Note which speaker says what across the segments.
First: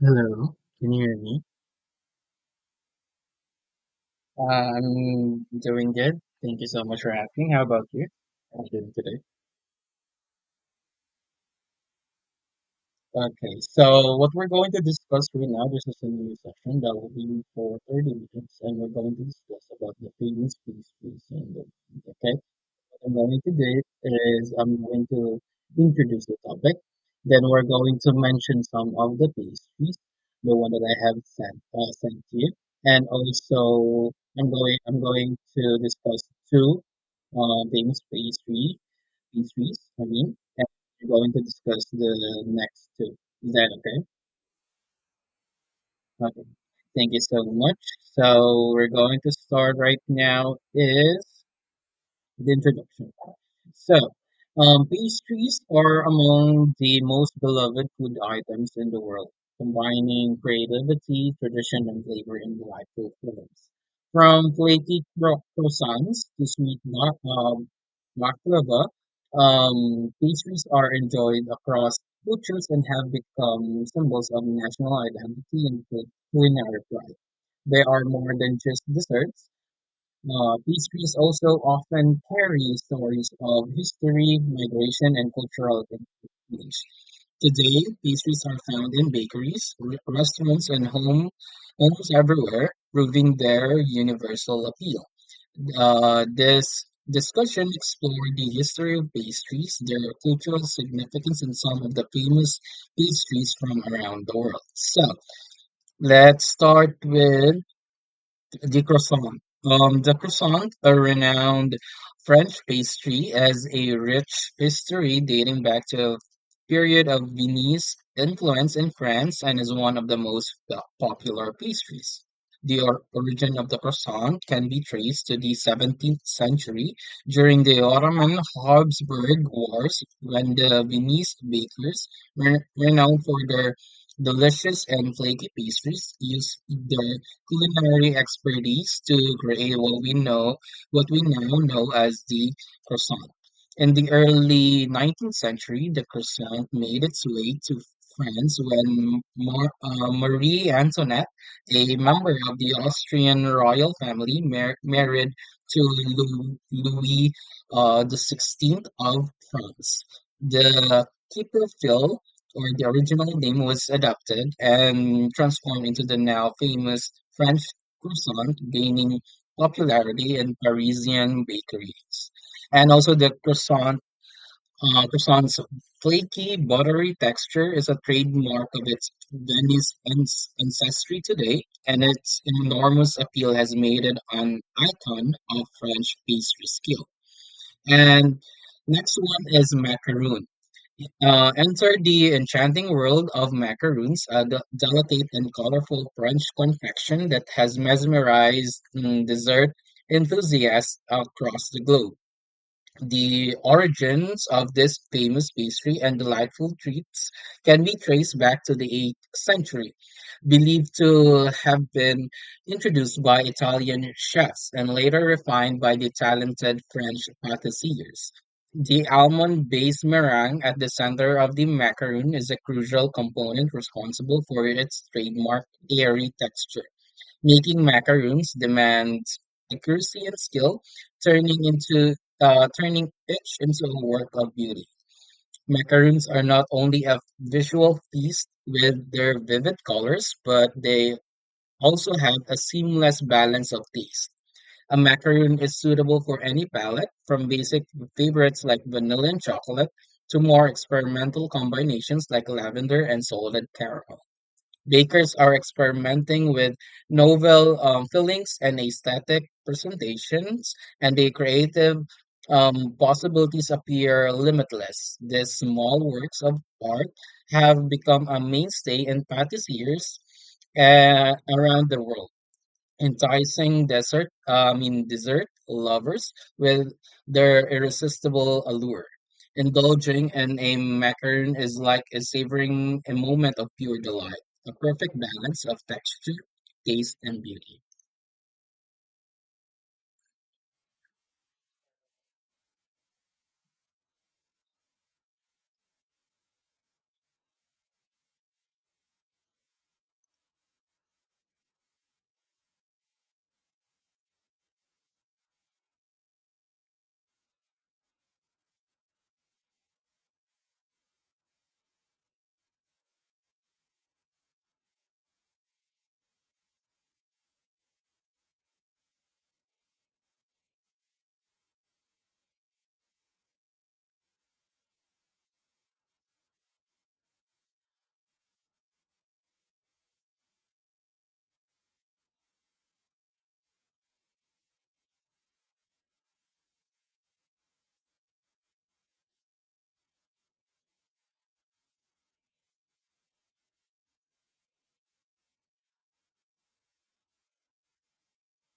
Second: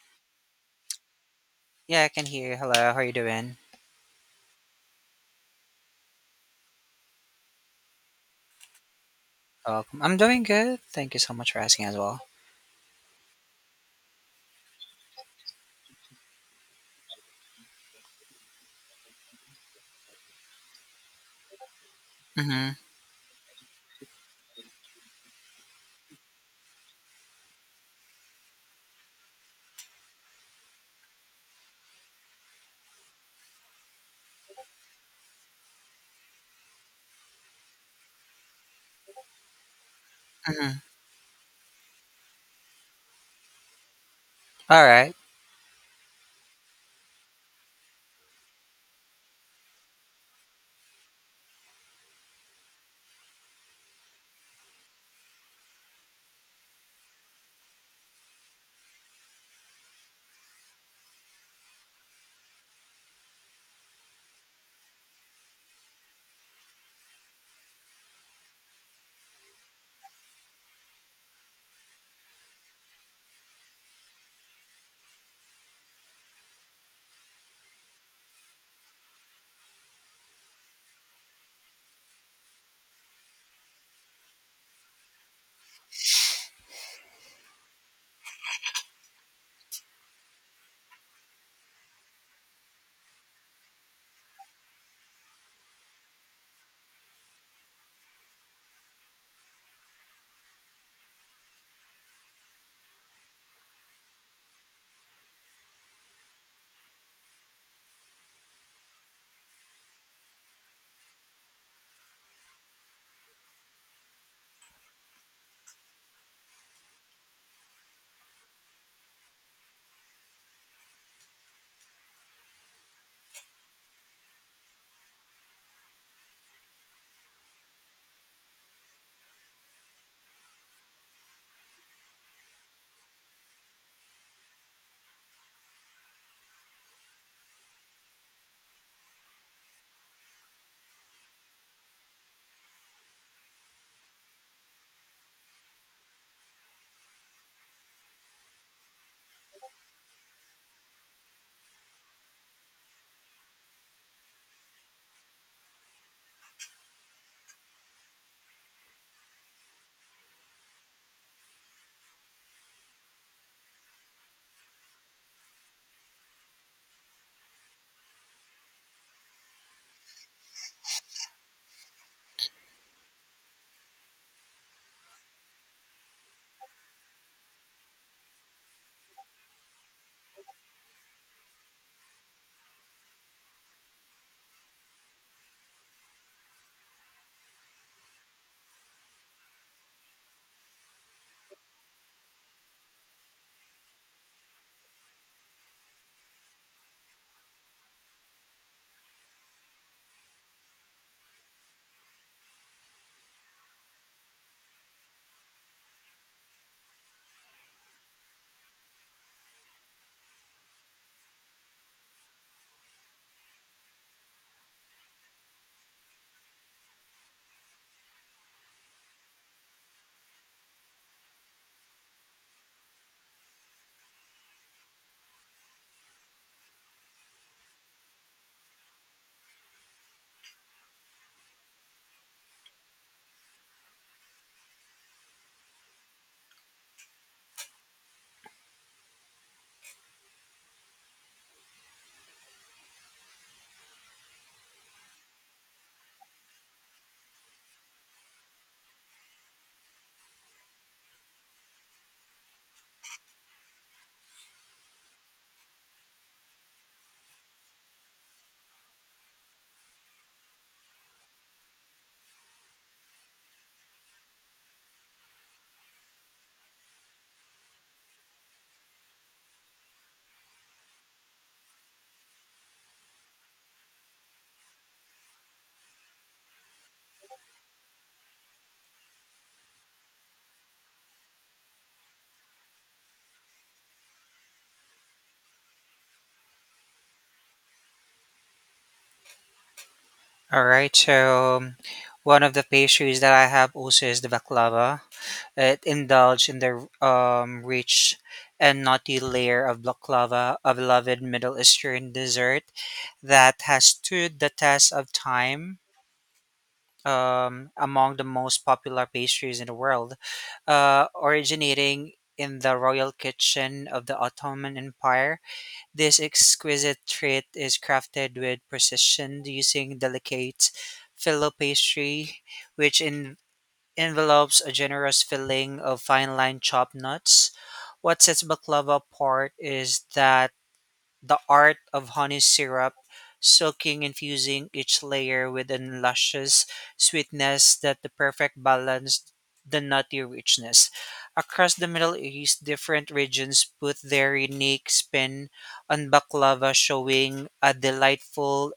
Speaker 1: Hello, can you hear me?
Speaker 2: Yeah, I can hear you. Hello, how are you doing?
Speaker 1: Uh, I'm doing good. Thank you so much for asking. How about you? I'm doing today.
Speaker 2: Welcome. I'm doing good. Thank you so much for asking as well.
Speaker 1: Okay, so what we're going to discuss right now, this is a new session that will be for 30 minutes, and we're going to discuss about the feelings, peace space in the okay.
Speaker 2: Mm-hmm.
Speaker 1: I'm going to do is I'm going to introduce the topic. Then we're going to mention some of the pastries, the one that I have sent sent you, and also I'm going to discuss two things pastry pastries. I mean, and
Speaker 2: Mm-hmm.
Speaker 1: we're going to discuss the next two. Is that okay?
Speaker 2: All right.
Speaker 1: Okay. Thank you so much. So we're going to start right now. Is the introduction. So, pastries are among the most beloved food items in the world, combining creativity, tradition, and flavor in delightful flavors. From flaky croissants to sweet baklava, pastries are enjoyed across cultures and have become symbols of national identity and culinary pride. They are more than just desserts. Pastries also often carry stories of history, migration, and cultural exchange. Today, pastries are found in bakeries, restaurants, and homes everywhere, proving their universal appeal. This discussion explored the history of pastries, their cultural significance, and some of the famous pastries from around the world. So, let's start with the croissant. The croissant, a renowned French pastry, has a rich history dating back to a period of Viennese influence in France and is one of the most popular pastries. The origin of the croissant can be traced to the 17th century during the Ottoman Habsburg Wars when the Viennese bakers were renowned for their delicious and flaky pastries used their culinary expertise to create what we now know as the croissant. In the early 19th century, the croissant made its way to France when Marie Antoinette, a member of the Austrian royal family, married to Louis the 16th of France. The keeper Phil or the original name was adopted and transformed into the now famous French croissant, gaining popularity in Parisian bakeries. And also croissant's flaky, buttery texture is a trademark of its Venice ancestry today, and its enormous appeal has made it an icon of French pastry skill. And next one is macaroon. Enter the enchanting world of macaroons, a delicate and colorful French confection that has mesmerized dessert enthusiasts across the globe. The origins of this famous pastry and delightful treats can be traced back to the 8th century, believed to have been introduced by Italian chefs and later refined by the talented French pâtissiers. The almond-based meringue at the center of the macaroon is a crucial component responsible for its trademark airy texture. Making macaroons demands accuracy and skill, turning each into a work of beauty. Macaroons are not only a visual feast with their vivid colors, but they also have a seamless balance of taste. A macaroon is suitable for any palate, from basic favorites like vanilla and chocolate to more experimental combinations like lavender and salted caramel. Bakers are experimenting with novel fillings and aesthetic presentations, and the creative possibilities appear limitless. These small works of art have become a mainstay in patisseries around the world enticing desert, I mean dessert lovers with their irresistible allure. Indulging in a macaron is like a savoring a moment of pure delight, a perfect balance of texture, taste, and beauty.
Speaker 2: All right. So, one of the pastries that I have also is the baklava. It indulges in the rich and nutty layer of baklava, a beloved Middle Eastern dessert that has stood the test of time among the most popular pastries in the world, originating in the royal kitchen of the Ottoman Empire. This exquisite treat is crafted with precision using delicate filo pastry, which envelopes a generous filling of fine-line chopped nuts. What sets baklava apart is that the art of honey syrup, soaking infusing each layer with a luscious sweetness that the perfect balance the nutty richness. Across the Middle East, different regions put their unique spin on baklava, showing a delightful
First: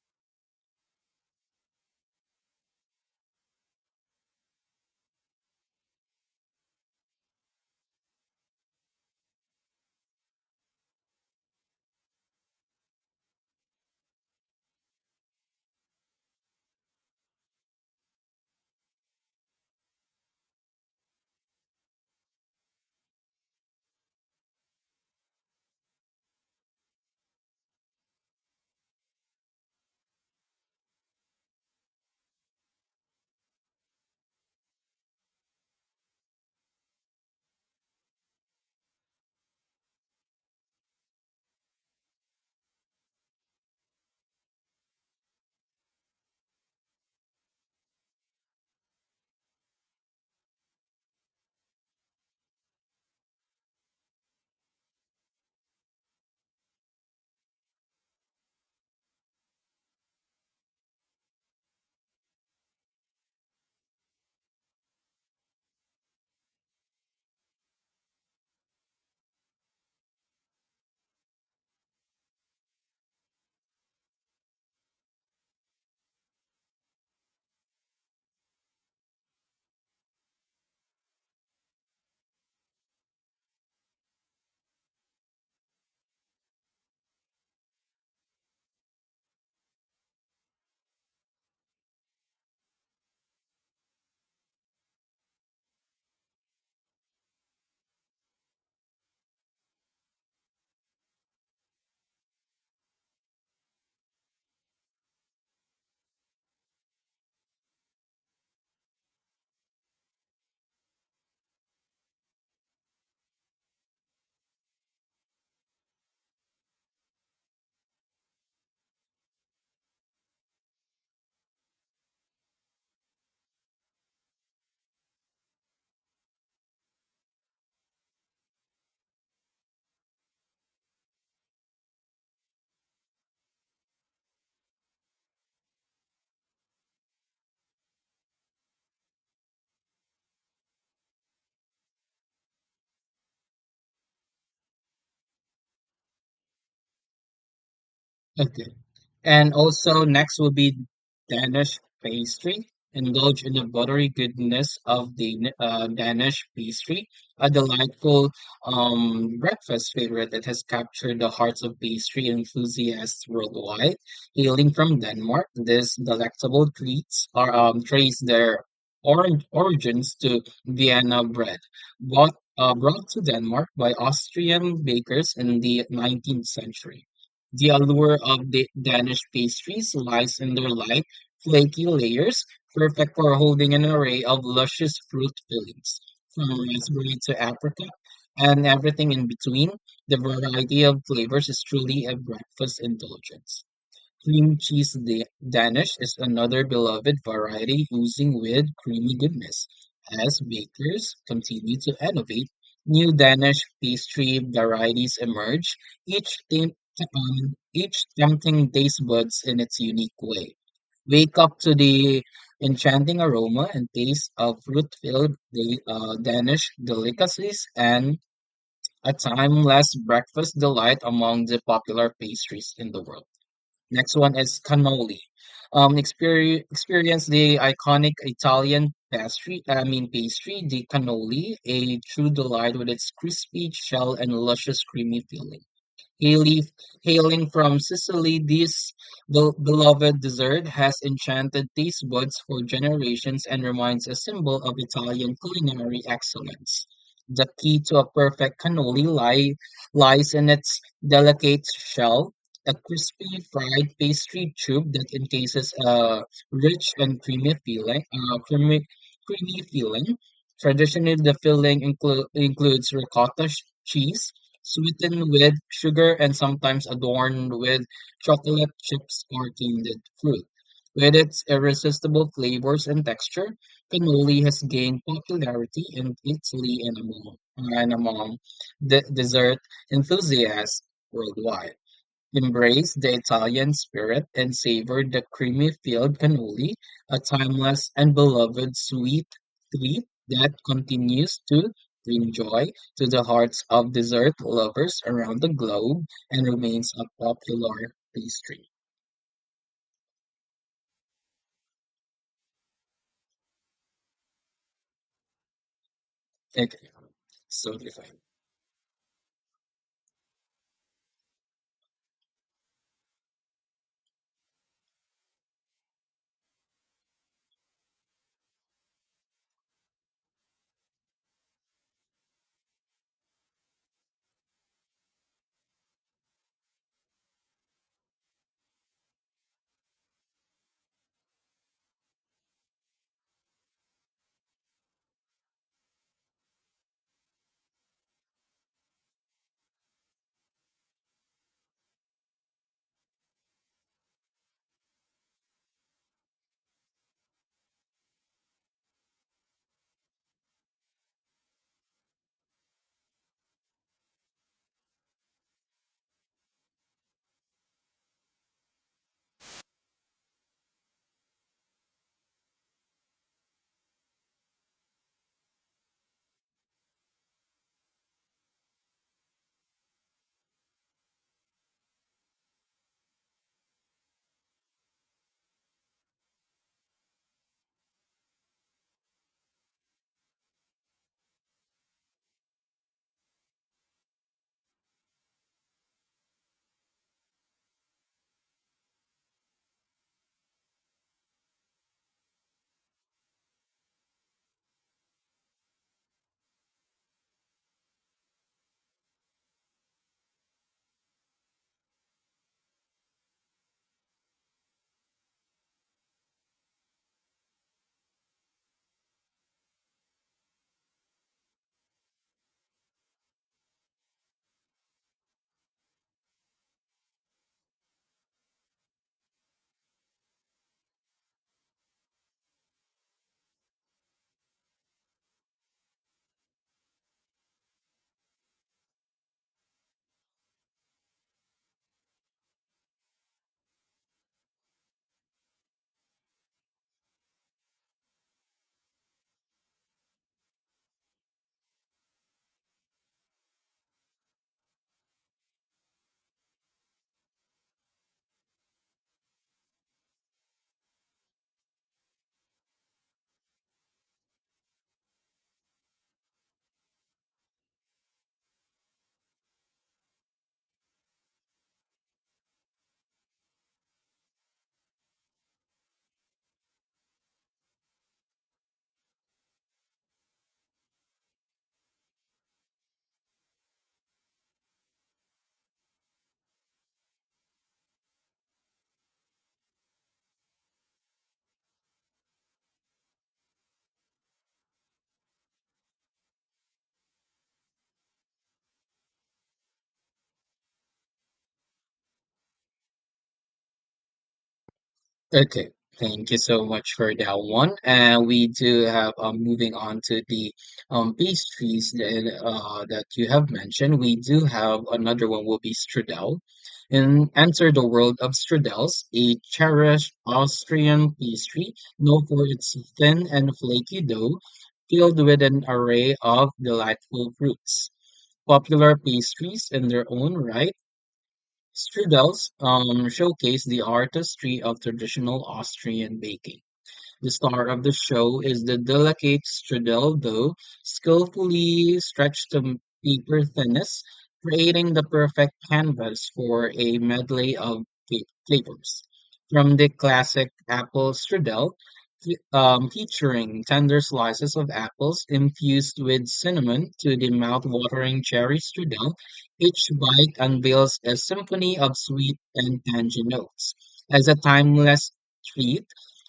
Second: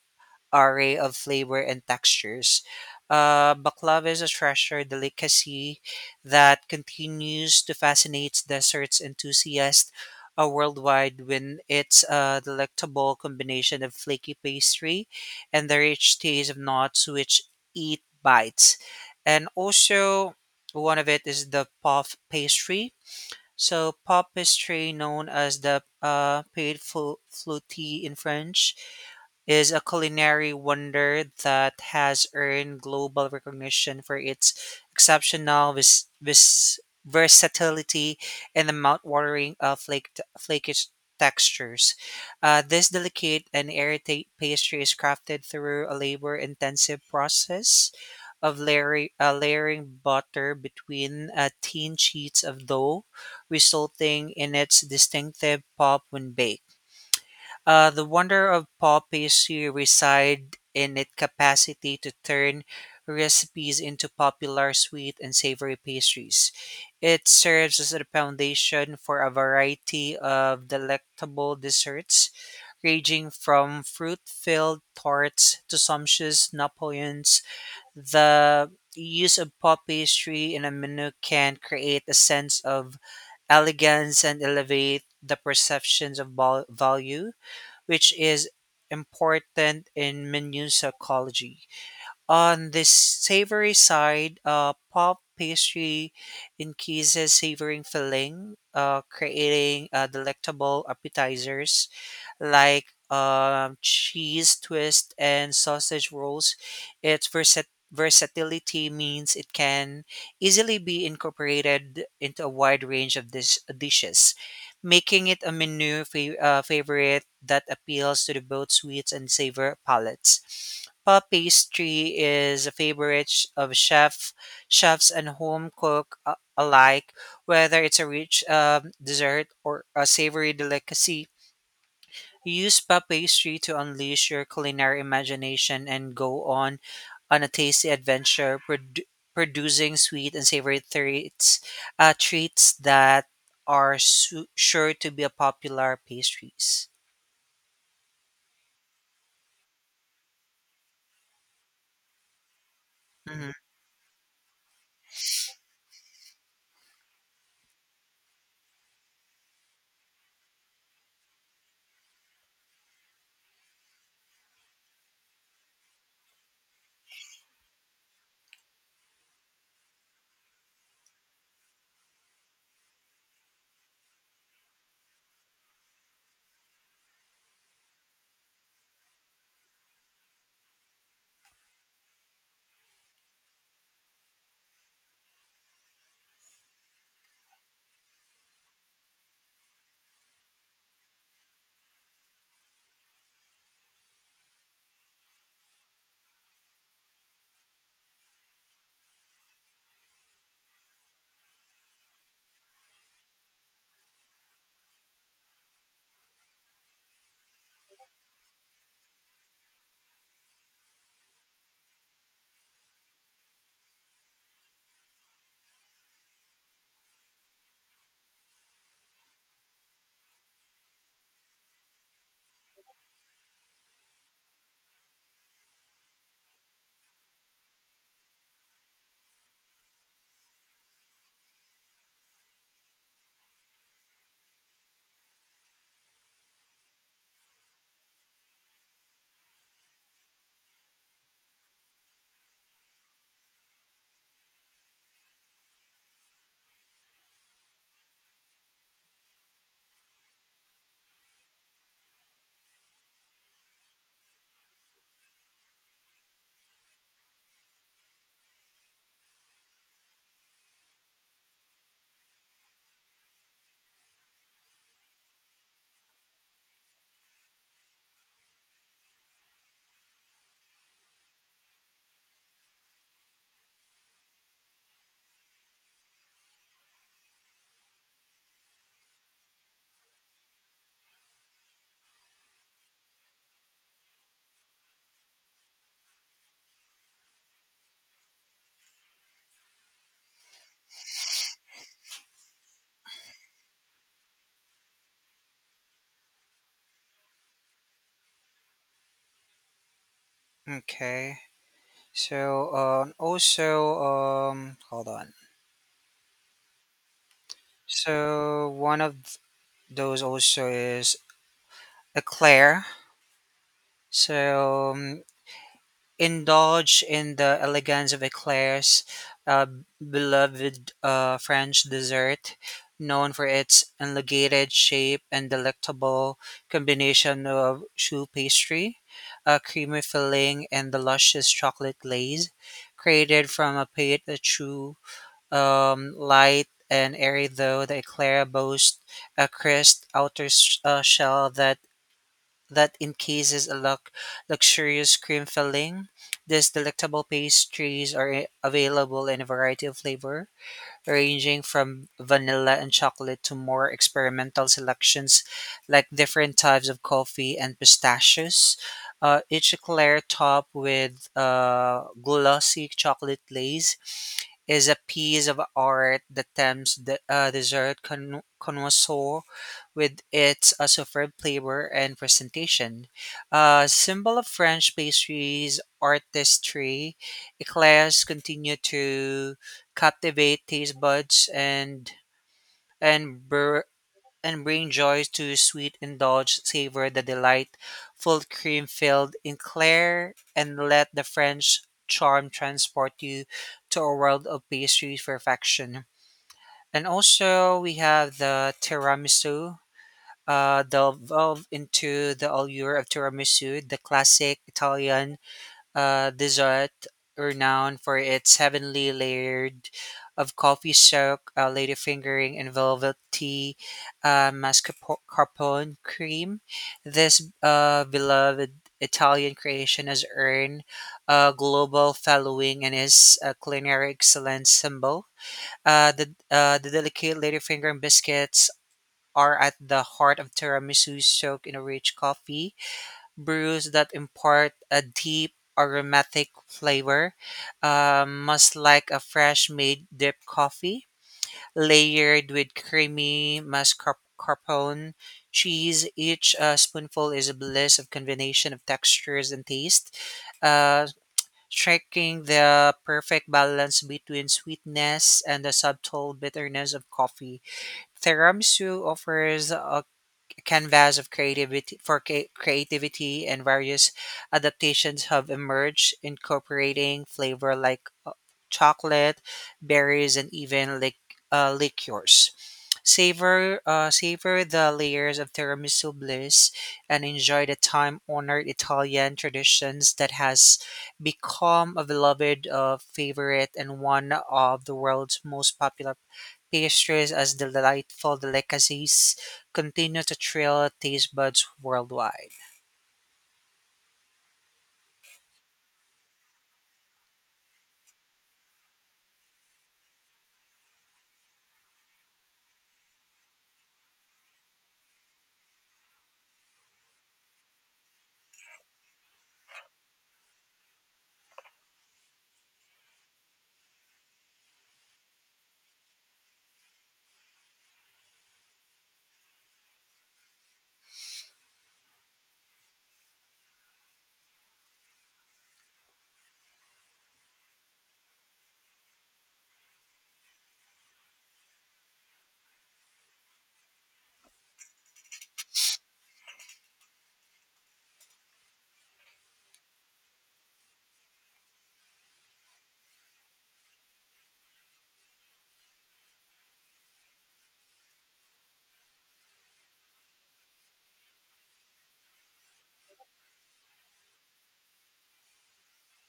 Speaker 2: array of flavor and textures. Baklava is a treasure delicacy that continues to fascinate desserts enthusiasts worldwide when its delectable combination of flaky pastry and the rich taste of nuts which eat bites. And also, one of it is the puff pastry. So, puff pastry, known as the paid flûte in French, is a culinary wonder that has earned global recognition for its exceptional versatility and the mouth-watering flake flakish textures. This delicate and airtight pastry is crafted through a labor-intensive process of layering butter between thin sheets of dough, resulting in its distinctive pop when baked. The wonder of pop pastry reside in its capacity to turn recipes into popular sweet and savory pastries. It serves as a foundation for a variety of delectable desserts, ranging from fruit-filled tarts to sumptuous Napoleons. The use of pop pastry in a menu can create a sense of elegance and elevate the perceptions of value, which is important in minune psychology. On the savory side, puff pastry increases savory filling, creating delectable appetizers like cheese twist and sausage rolls. Its versatility means it can easily be incorporated into a wide range of dishes, making it a menu favorite that appeals to the both sweets and savor palates. Puff pastry is a favorite of chefs and home cook alike, whether it's a rich dessert or a savory delicacy. Use puff pastry to unleash your culinary imagination and go on a tasty adventure, producing sweet and savory treats, that are sure to be a popular pastries.
Speaker 1: Okay. And also next will be Danish pastry. Indulge
Speaker 2: Mhm.
Speaker 1: in the buttery goodness of the Danish pastry, a delightful breakfast favorite that has captured the hearts of pastry enthusiasts worldwide. Hailing from Denmark, these delectable treats are trace their origins to Vienna bread, brought to Denmark by Austrian bakers in the 19th century. The allure of Danish pastries lies in their light, flaky layers, perfect for holding an array of luscious fruit fillings, from raspberry to apricot, and everything in between. The variety of flavors is truly a breakfast indulgence. Cream cheese Danish is another beloved variety oozing with creamy goodness. As bakers continue to innovate, new Danish pastry varieties emerge, each, tem- each tempting taste buds in its unique way. Wake up to the enchanting aroma and taste of fruit-filled Danish delicacies and a timeless breakfast delight among the popular pastries in the world. Next one is cannoli. Experience the iconic Italian pastry, I mean pastry, the cannoli, a true delight with its crispy shell and luscious creamy filling. Hail- Hailing from Sicily, this beloved dessert has enchanted taste buds for generations and remains a symbol of Italian culinary excellence. The key to a perfect cannoli lie, lies in its delicate shell, a crispy fried pastry tube that encases a rich and creamy filling. Traditionally, the filling includes ricotta cheese, sweetened with sugar and sometimes adorned with chocolate chips or candied fruit. With its irresistible flavors and texture, cannoli has gained popularity in and among dessert enthusiasts worldwide. Embrace the Italian spirit and savor the creamy filled cannoli, a timeless and beloved sweet treat that continues to bring joy to the hearts of dessert lovers around the globe and remains a popular pastry.
Speaker 2: Okay. So also hold on.
Speaker 1: Okay, so divine.
Speaker 2: So one of those also is eclair. So indulge in the elegance of eclairs, a beloved French dessert known for its elongated shape and delectable combination of choux pastry, a creamy filling, and the luscious chocolate glaze created from a pate de choux, light and airy, though the eclair boasts a crisp outer shell that encases a luxurious cream filling. These delectable pastries are available in a variety of flavor, ranging from vanilla and chocolate to more experimental selections like different types of coffee and pistachios. Each eclair topped with glossy chocolate glaze is a piece of art that tempts the dessert connoisseur with its superb flavor and presentation. A symbol of French pastries artistry, eclairs continue to captivate taste buds and and bring joys to your sweet indulge savor the delight full cream filled in clair, and let the French charm transport you to a world of pastry perfection. And also we have the tiramisu. Delve into the allure of tiramisu, the classic Italian dessert renowned for its heavenly layered of coffee silk, lady fingering, and velvety mascarpone cream. This beloved Italian creation has earned a global following and is a culinary excellence symbol. The the delicate lady fingering biscuits are at the heart of tiramisu, soaked in a rich coffee brews that impart a deep aromatic flavor, much like a fresh made drip coffee, layered with creamy mascarpone cheese. Each spoonful is a bliss of combination of textures and taste, uh, striking the perfect balance between sweetness and the subtle bitterness of coffee. Tiramisu offers a canvas of creativity for creativity, and various adaptations have emerged incorporating flavor like chocolate berries and even liqueurs. Savor savor the layers of tiramisu bliss and enjoy the time-honored Italian traditions that has become a beloved favorite and one of the world's most popular pastries as delightful delicacies continue to thrill taste buds worldwide.
Speaker 1: Okay, thank you so much for that one. And we do have moving on to the pastries that that you have mentioned. We do have another one will be strudel. And enter the world of strudels, a cherished Austrian pastry known for its thin and flaky dough, filled with an array of delightful fruits. Popular pastries in their own right Strudels showcase the artistry of traditional Austrian baking. The star of the show is the delicate Stradivarius, skillfully stretched to paper thinness, creating the perfect canvas for a medley of flavors. From the classic apple Stradivarius, featuring tender slices of apples infused with cinnamon to the mouth-watering cherry strudel, each bite unveils a symphony of sweet and tangy notes. As a timeless treat,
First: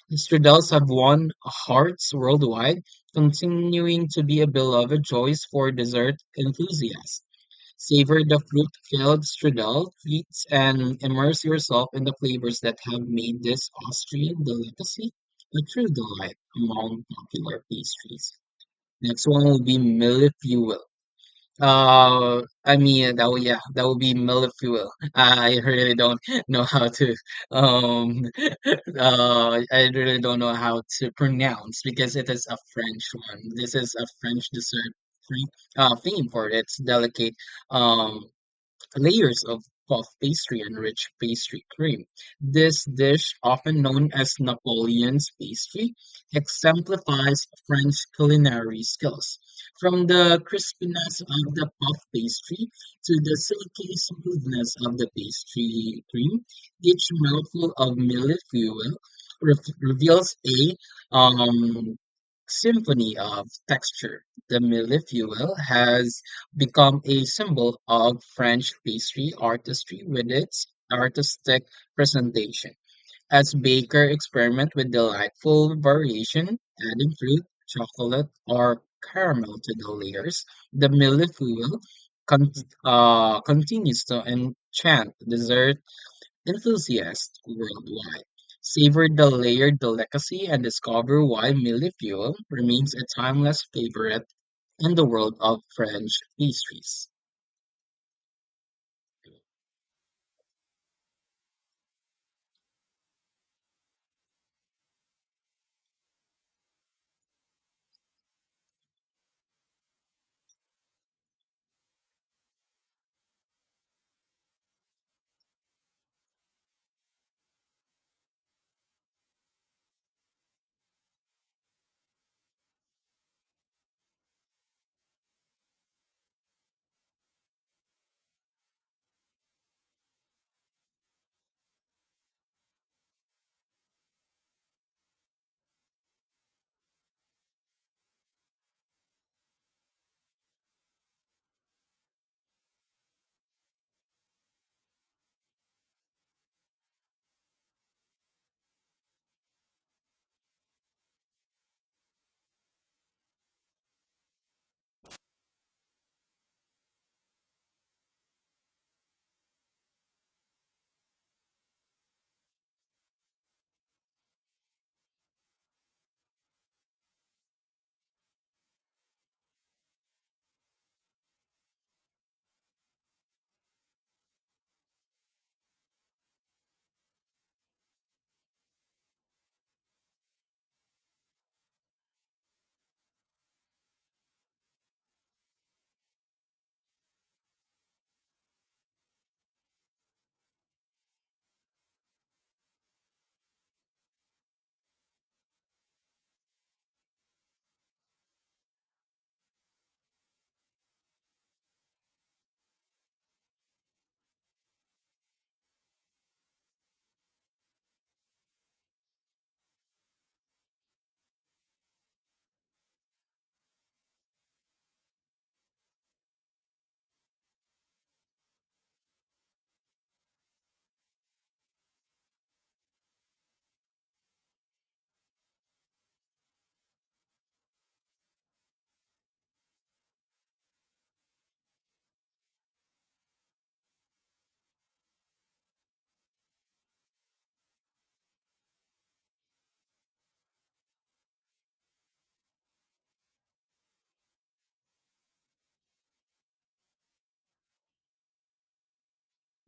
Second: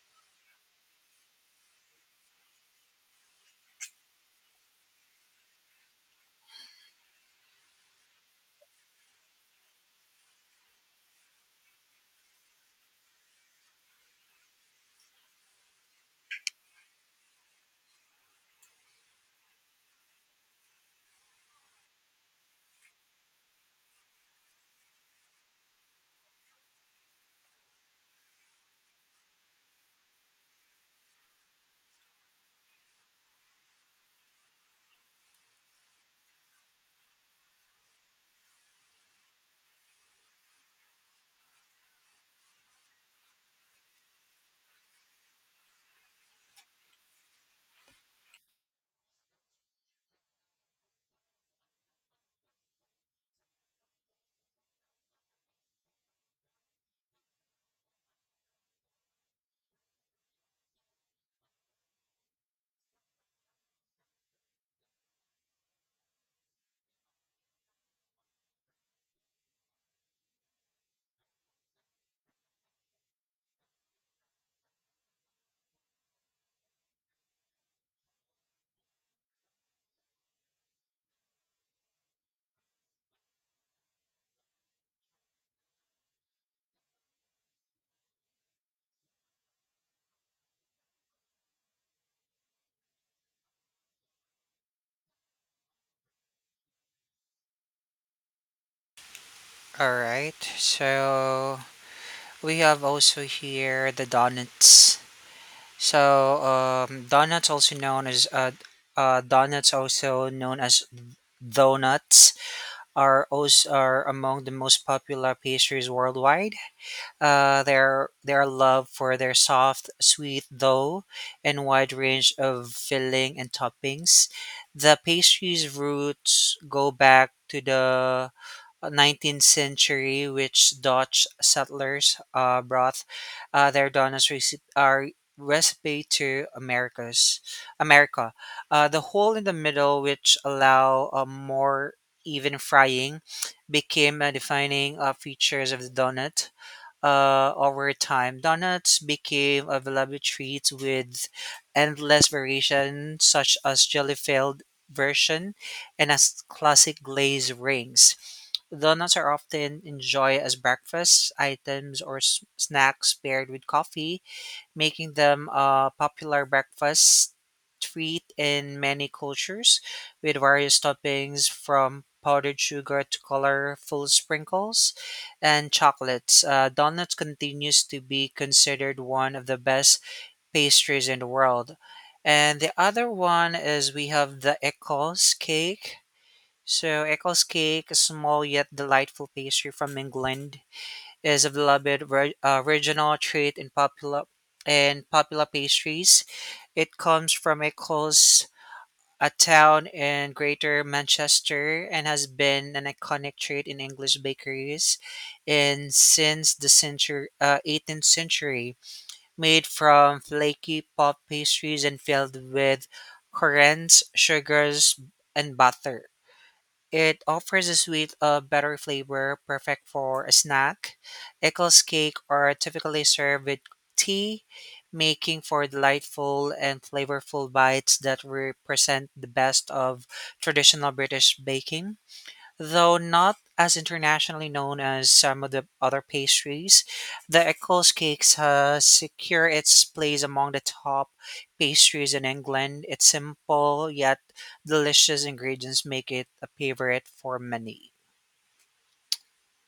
Speaker 1: the Strudels have won hearts worldwide, continuing to be a beloved choice for dessert enthusiasts. Savor the fruit-filled strudel treats and immerse yourself in the flavors that have made this Austrian delicacy a true delight among popular pastries. Next one will be Millefeuille. That would yeah, that would be millet fuel. I really don't know how to um I really don't know how to pronounce because it is a French one. This is a French dessert free- theme for its delicate um layers of puff pastry and rich pastry cream. This dish, often known as Napoleon's pastry, exemplifies French culinary skills. From the crispiness of the puff pastry to the silky smoothness of the pastry cream, each mouthful of millet fuel re- reveals a symphony of texture. The millefeuille has become a symbol of French pastry artistry with its artistic presentation, as bakers experiment with delightful variation, adding fruit, chocolate, or caramel to the layers. The millefeuille con- continues to enchant dessert enthusiasts worldwide. Savor the layered delicacy and discover why millefeuille remains a timeless favorite in the world of French pastries.
Speaker 2: All right, so we have also here the donuts. So donuts, also known as donuts, also known as donuts, are also are among the most popular pastries worldwide. Their love for their soft, sweet dough and wide range of filling and toppings. The pastry's roots go back to the 19th century, which Dutch settlers brought their donuts recipe to America. The hole in the middle, which allow a more even frying, became a defining features of the donut. Over time, donuts became a beloved treat with endless variation, such as jelly-filled version and as classic glazed rings. Donuts are often enjoyed as breakfast items or snacks paired with coffee, making them a popular breakfast treat in many cultures, with various toppings from powdered sugar to colorful sprinkles and chocolates. Donuts continues to be considered one of the best pastries in the world. And the other one is we have the Eccles cake. So Eccles cake, a small yet delightful pastry from England, is a beloved regional treat in popular pastries. It comes from Eccles, a town in Greater Manchester, and has been an iconic treat in English bakeries, and since 18th century, made from flaky puff pastries and filled with currants, sugars, and butter. It offers a suite of buttery flavor, perfect for a snack. Eccles cake are typically served with tea, making for delightful and flavorful bites that represent the best of traditional British baking. Though not as internationally known as some of the other pastries, the Eccles cakes has secure its place among the top pastries in England. Its simple yet delicious ingredients make it a favorite for many.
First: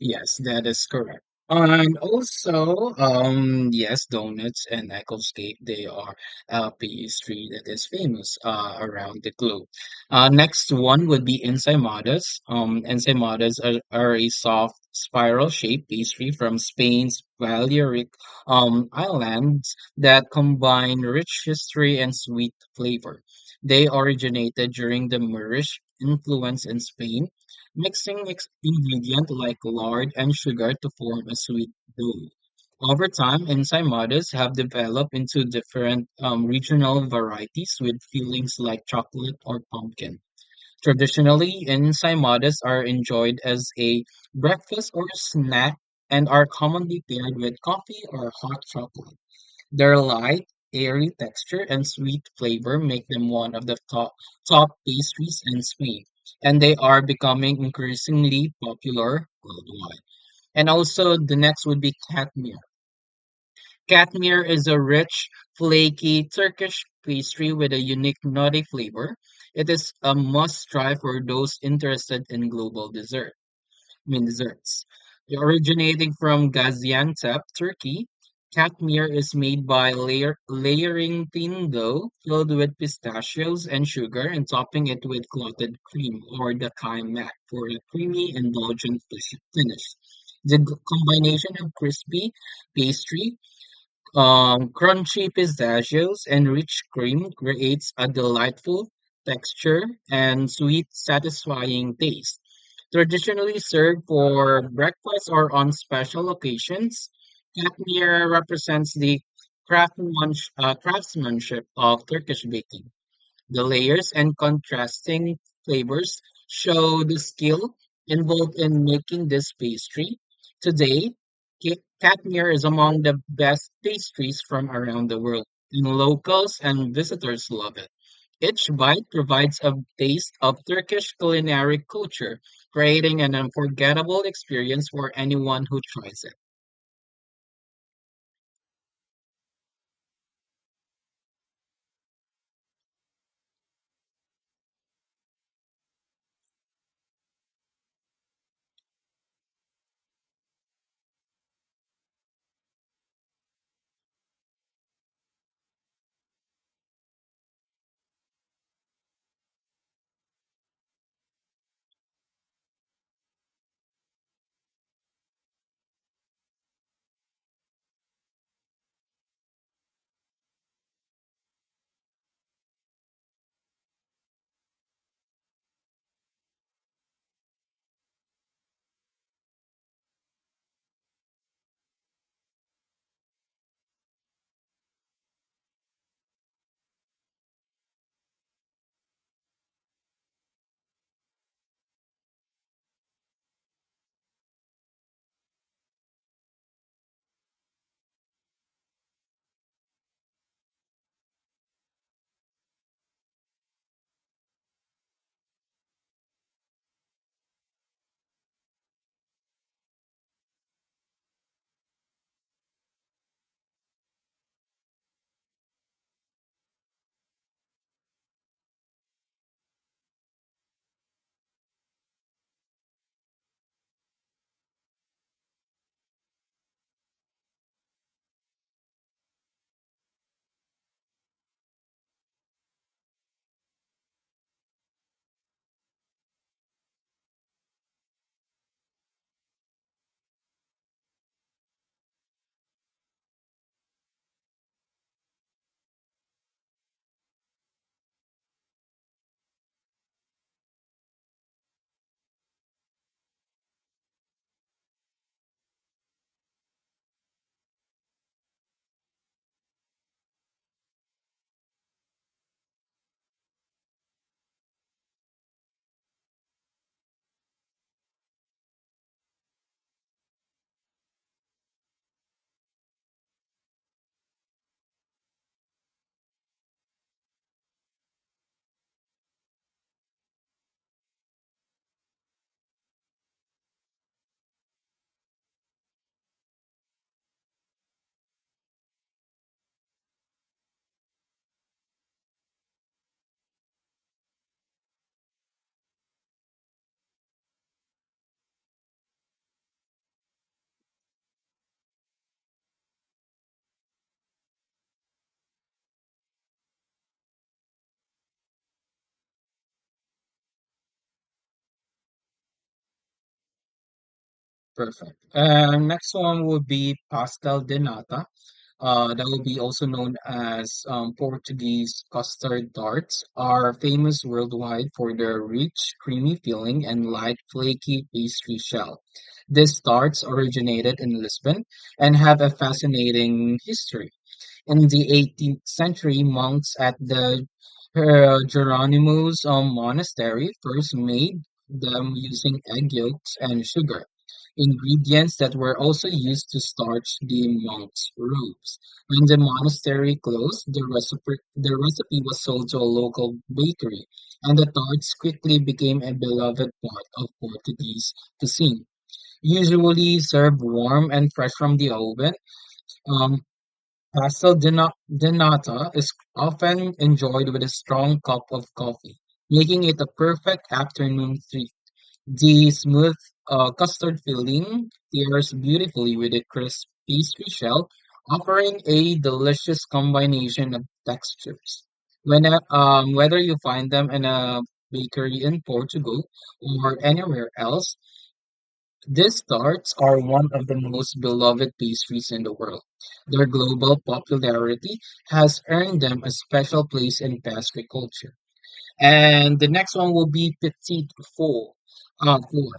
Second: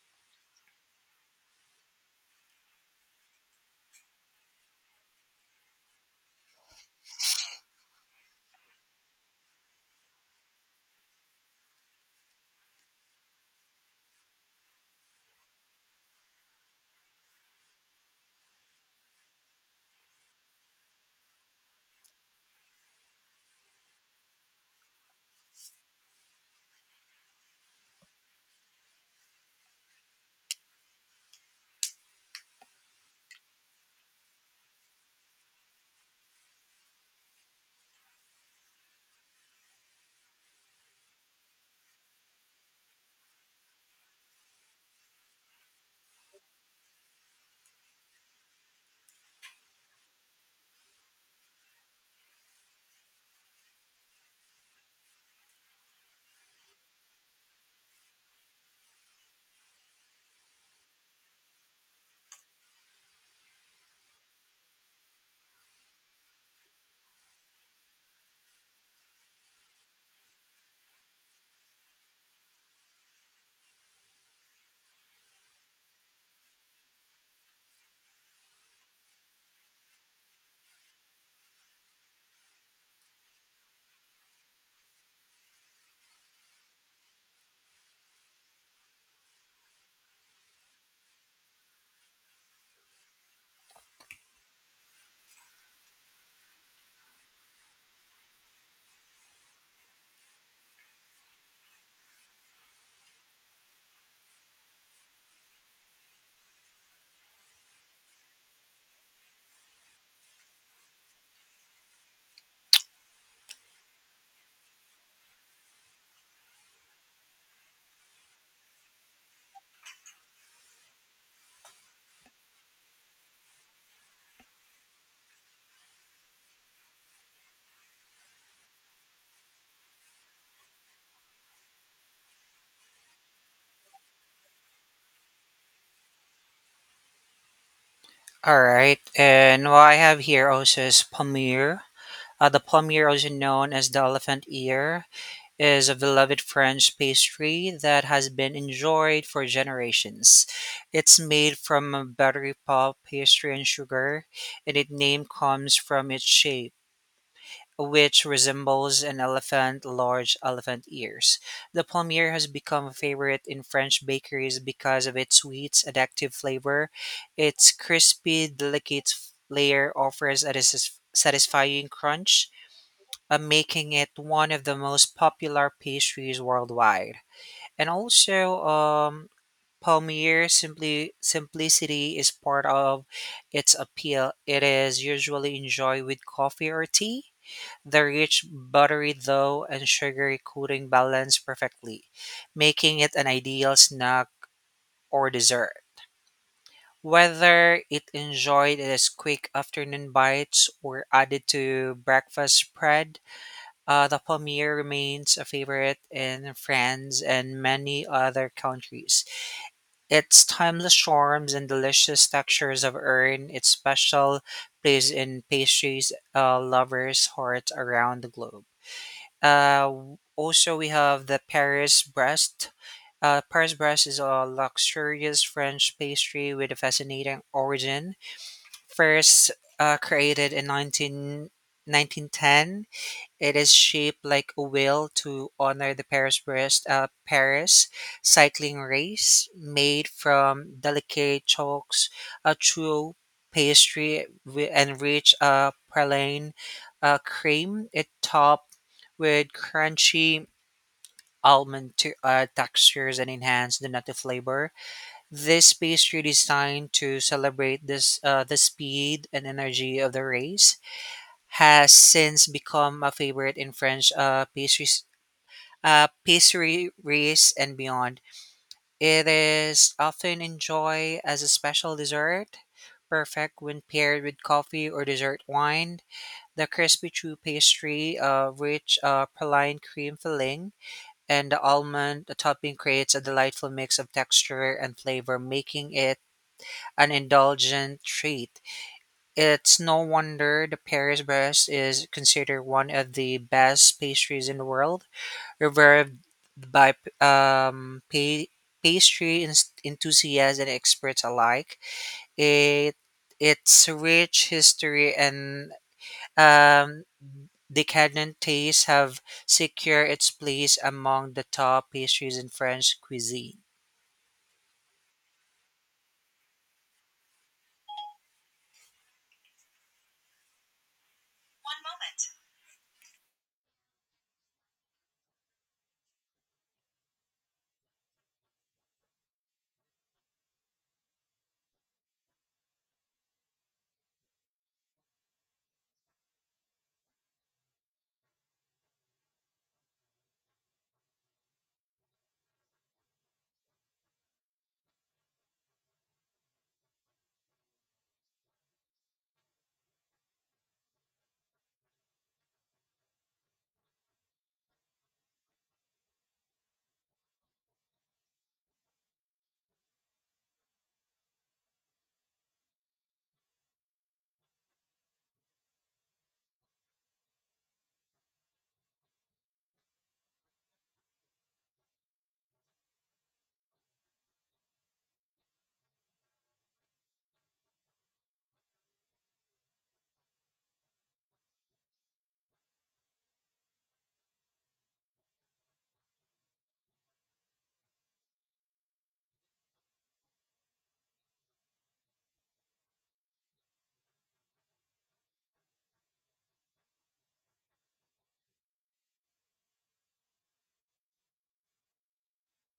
Speaker 1: Yes, that is correct. And also, yes, donuts and Eccles Cake, they are a pastry that is famous around the globe. Next one would be ensaimadas. Are a soft spiral-shaped pastry from Spain's Balearic Islands that combine rich history and sweet flavor. They originated during the Moorish influence in Spain mixing ingredients like lard and sugar to form a sweet dough. Over time, ensaimadas have developed into different regional varieties with fillings like chocolate or pumpkin. Traditionally, ensaimadas are enjoyed as a breakfast or snack and are commonly paired with coffee or hot chocolate. Their light, airy texture and sweet flavor make them one of the top pastries in Sweden, and they are becoming increasingly popular worldwide. And also, the next would be katmer. Katmer is a rich, flaky Turkish pastry with a unique nutty flavor. It is a must try for those interested in global desserts. Originating from Gaziantep, Turkey, katmir is made by layering thin dough filled with pistachios and sugar and topping it with clotted cream or dakai mat for a creamy, indulgent finish. The combination of crispy pastry crunchy pistachios and rich cream creates a delightful texture and sweet, satisfying taste. Traditionally served for breakfast or on special occasions, Katmir represents the craftsmanship of Turkish baking. The layers and contrasting flavors show the skill involved in making this pastry. Today, Katmir is among the best pastries from around the world, and locals and visitors love it. Each bite provides a taste of Turkish culinary culture, creating an unforgettable experience for anyone who tries it.
Speaker 2: All right, and what I have here also is palmier. The palmier, also known as the elephant ear, is a beloved French pastry that has been enjoyed for generations. It's made from a buttery pulp, pastry, and sugar, and its name comes from its shape, which resembles an elephant, large elephant ears. The palmier has become a favorite in French bakeries because of its sweet, addictive flavor. Its crispy, delicate layer offers a satisfying crunch, making it one of the most popular pastries worldwide. And also, Palmier simply simplicity is part of its appeal. It is usually enjoyed with coffee or tea. The rich, buttery dough and sugary coating balance perfectly, making it an ideal snack or dessert. Whether it enjoyed as quick afternoon bites or added to breakfast spread, the paneer remains a favorite in France and many other countries. Its timeless charms and delicious textures have earned its special place in pastries lovers' hearts around the globe. Also, we have the Paris breast. Paris breast is a luxurious French pastry with a fascinating origin. First, created in 1910. It is shaped like a wheel to honor the Paris Paris cycling race, made from delicate chalks, a true pastry, and rich praline cream. It topped with crunchy almond textures and enhance the nutty flavor. This pastry designed to celebrate this the speed and energy of the race has since become a favorite in French pastries and beyond. It is often enjoyed as a special dessert, perfect when paired with coffee or dessert wine. The crispy true pastry, rich praline cream filling, and the almond topping creates a delightful mix of texture and flavor, making it an indulgent treat. It's no wonder the Paris Brest is considered one of the best pastries in the world, revered by um, pa- pastry enthusiasts and experts alike. It Its rich history and um, decadent taste have secured its place among the top pastries in French cuisine.
Speaker 1: Perfect. Next one would be pastel de nata. That will be also known as Portuguese custard tarts, are famous worldwide for their rich, creamy filling and light, flaky pastry shell. These tarts originated in Lisbon and have a fascinating history. In the 18th century, monks at the Geronimo's monastery first made them using egg yolks and sugar, ingredients that were also used to starch the monks' robes. When the monastery closed, the recipe was sold to a local bakery, and the tarts quickly became a beloved part of Portuguese cuisine. Usually served warm and fresh from the oven, um, Pastel denata is often enjoyed with a strong cup of coffee, making it a perfect afternoon treat. The smooth custard filling pairs beautifully with a crisp pastry shell, offering a delicious combination of textures. Whether you find them in a bakery in Portugal or anywhere else, these tarts are one of the most beloved pastries in the world. Their global popularity has earned them a special place in pastry culture. And the next one will be petite four. Four.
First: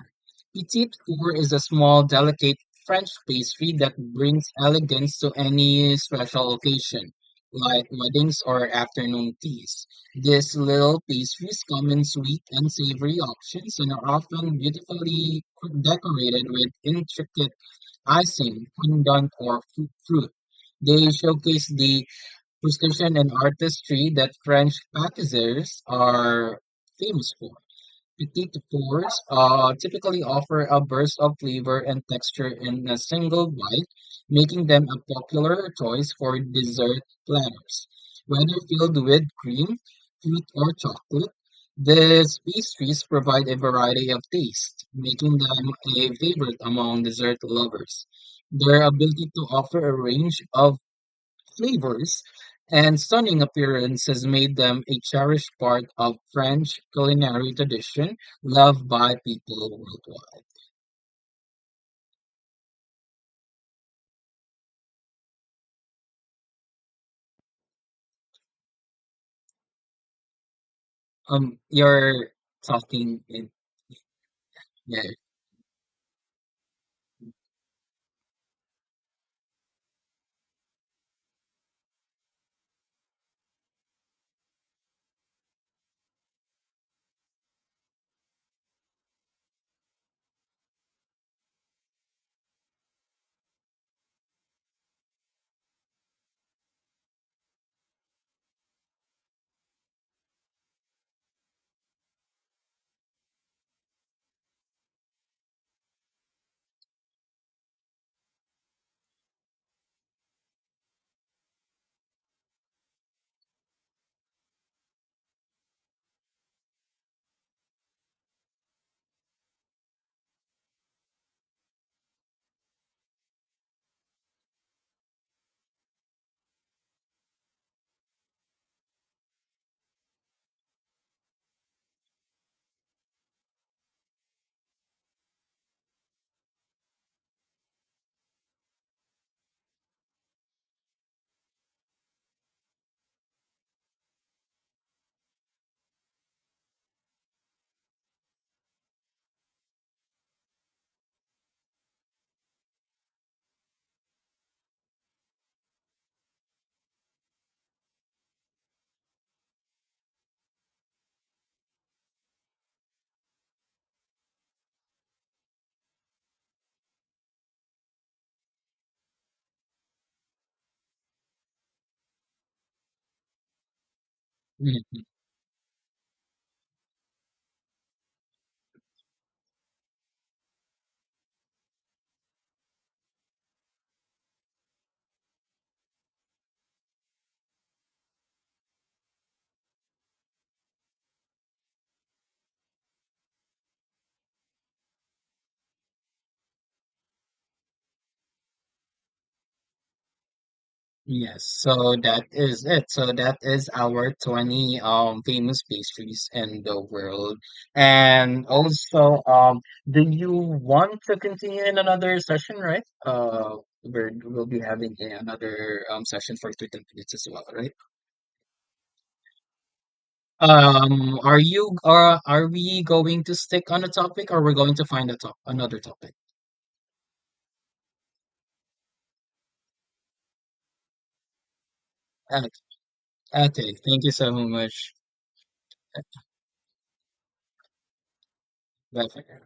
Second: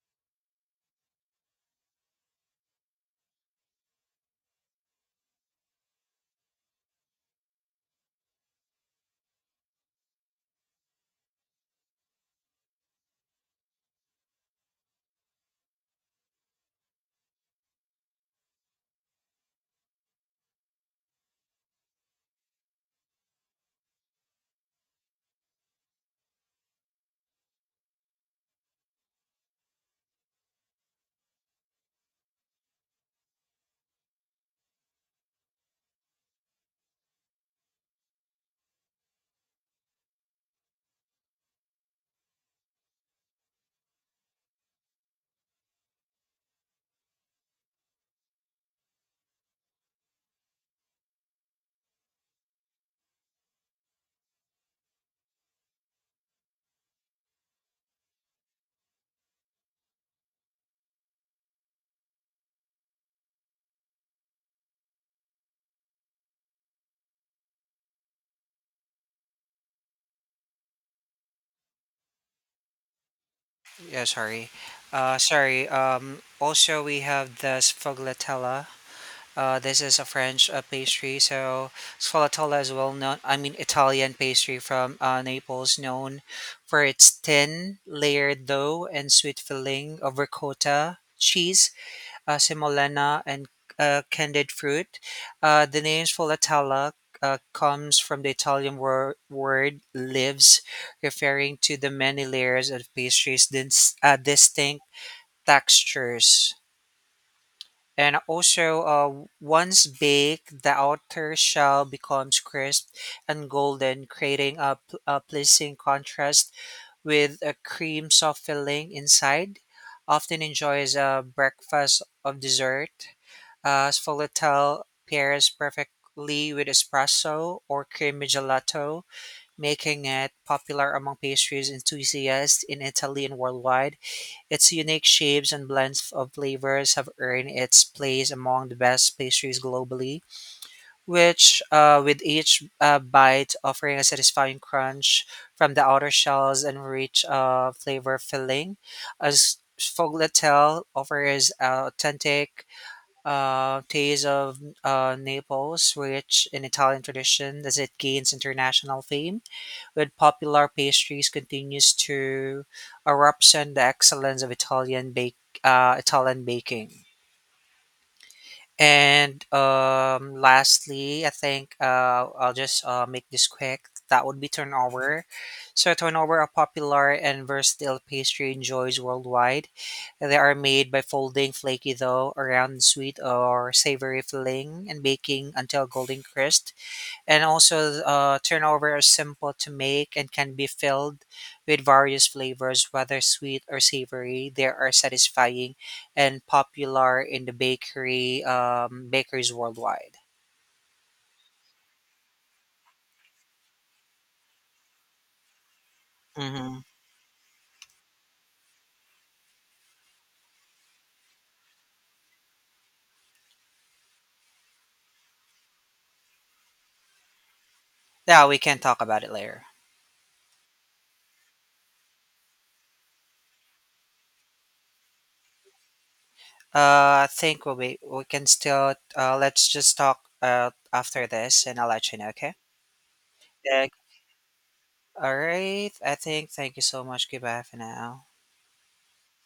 Speaker 1: Petite four is a small, delicate French pastry that brings elegance to any special occasion, like weddings or afternoon teas. These little pastries come in sweet and savory options and are often beautifully decorated with intricate icing, fondant, or fruit. They showcase the precision and artistry that French pâtisseries are famous for. Petite fours typically offer a burst of flavor and texture in a single bite, making them a popular choice for dessert platters. Whether filled with cream, fruit, or chocolate, these pastries provide a variety of tastes, making them a favorite among dessert lovers. Their ability to offer a range of flavors and stunning appearances made them a cherished part of French culinary tradition loved by people worldwide. You're talking in
Speaker 2: Yeah, sorry.
Speaker 1: yeah.
Speaker 2: Sorry. Also, we have the sfogliatella. This is a French pastry, so sfolatella is well known. I mean, Italian pastry from Naples, known for its thin, layered dough and sweet filling of ricotta, cheese, semolina, and candied fruit. The name sfolatella comes from the Italian word "lives," referring to the many layers of pastries' distinct textures. And also, once baked, the outer shell becomes crisp and golden, creating a pleasing contrast with a cream soft filling inside. Often enjoyed as a breakfast of dessert. Sfogliatelle pairs perfectly with espresso or creamy gelato, making it popular among pastries enthusiasts in Italy and worldwide. Its unique shapes and blends of flavors have earned its place among the best pastries globally, which, with each bite offering a satisfying crunch from the outer shells and rich flavor filling. As Sfogliatel offers an authentic taste of Naples, rich in Italian tradition as it gains international fame with popular pastries continues to represent the excellence of Italian baking. And lastly, I think I'll just make this quick. That would be
Speaker 1: Mhm,
Speaker 2: turnover. So turnover, a popular and versatile pastry, enjoys worldwide. They are made by folding flaky dough around sweet or savory filling and baking until golden crisp, and also turnover are simple to make and can be filled with various flavors, whether sweet or savory, they are satisfying and popular in the bakery bakeries worldwide.
Speaker 1: yes, so that is it. So that is our 20 famous pastries in the
Speaker 2: Mm-hmm.
Speaker 1: world. And also do you want to continue in another session, right? We'll be having another session for 30 minutes as well, right?
Speaker 2: Yeah, we can talk about it later.
Speaker 1: Are you are we going to stick on a topic or we're going to find a top another topic?
Speaker 2: I think we can still let's just talk after this, and I'll let you know,
Speaker 1: Okay,
Speaker 2: okay.
Speaker 1: okay,
Speaker 2: Yeah.
Speaker 1: thank you so much.
Speaker 2: All right. I think Thank you so much, goodbye for now.
Speaker 1: Bye for now.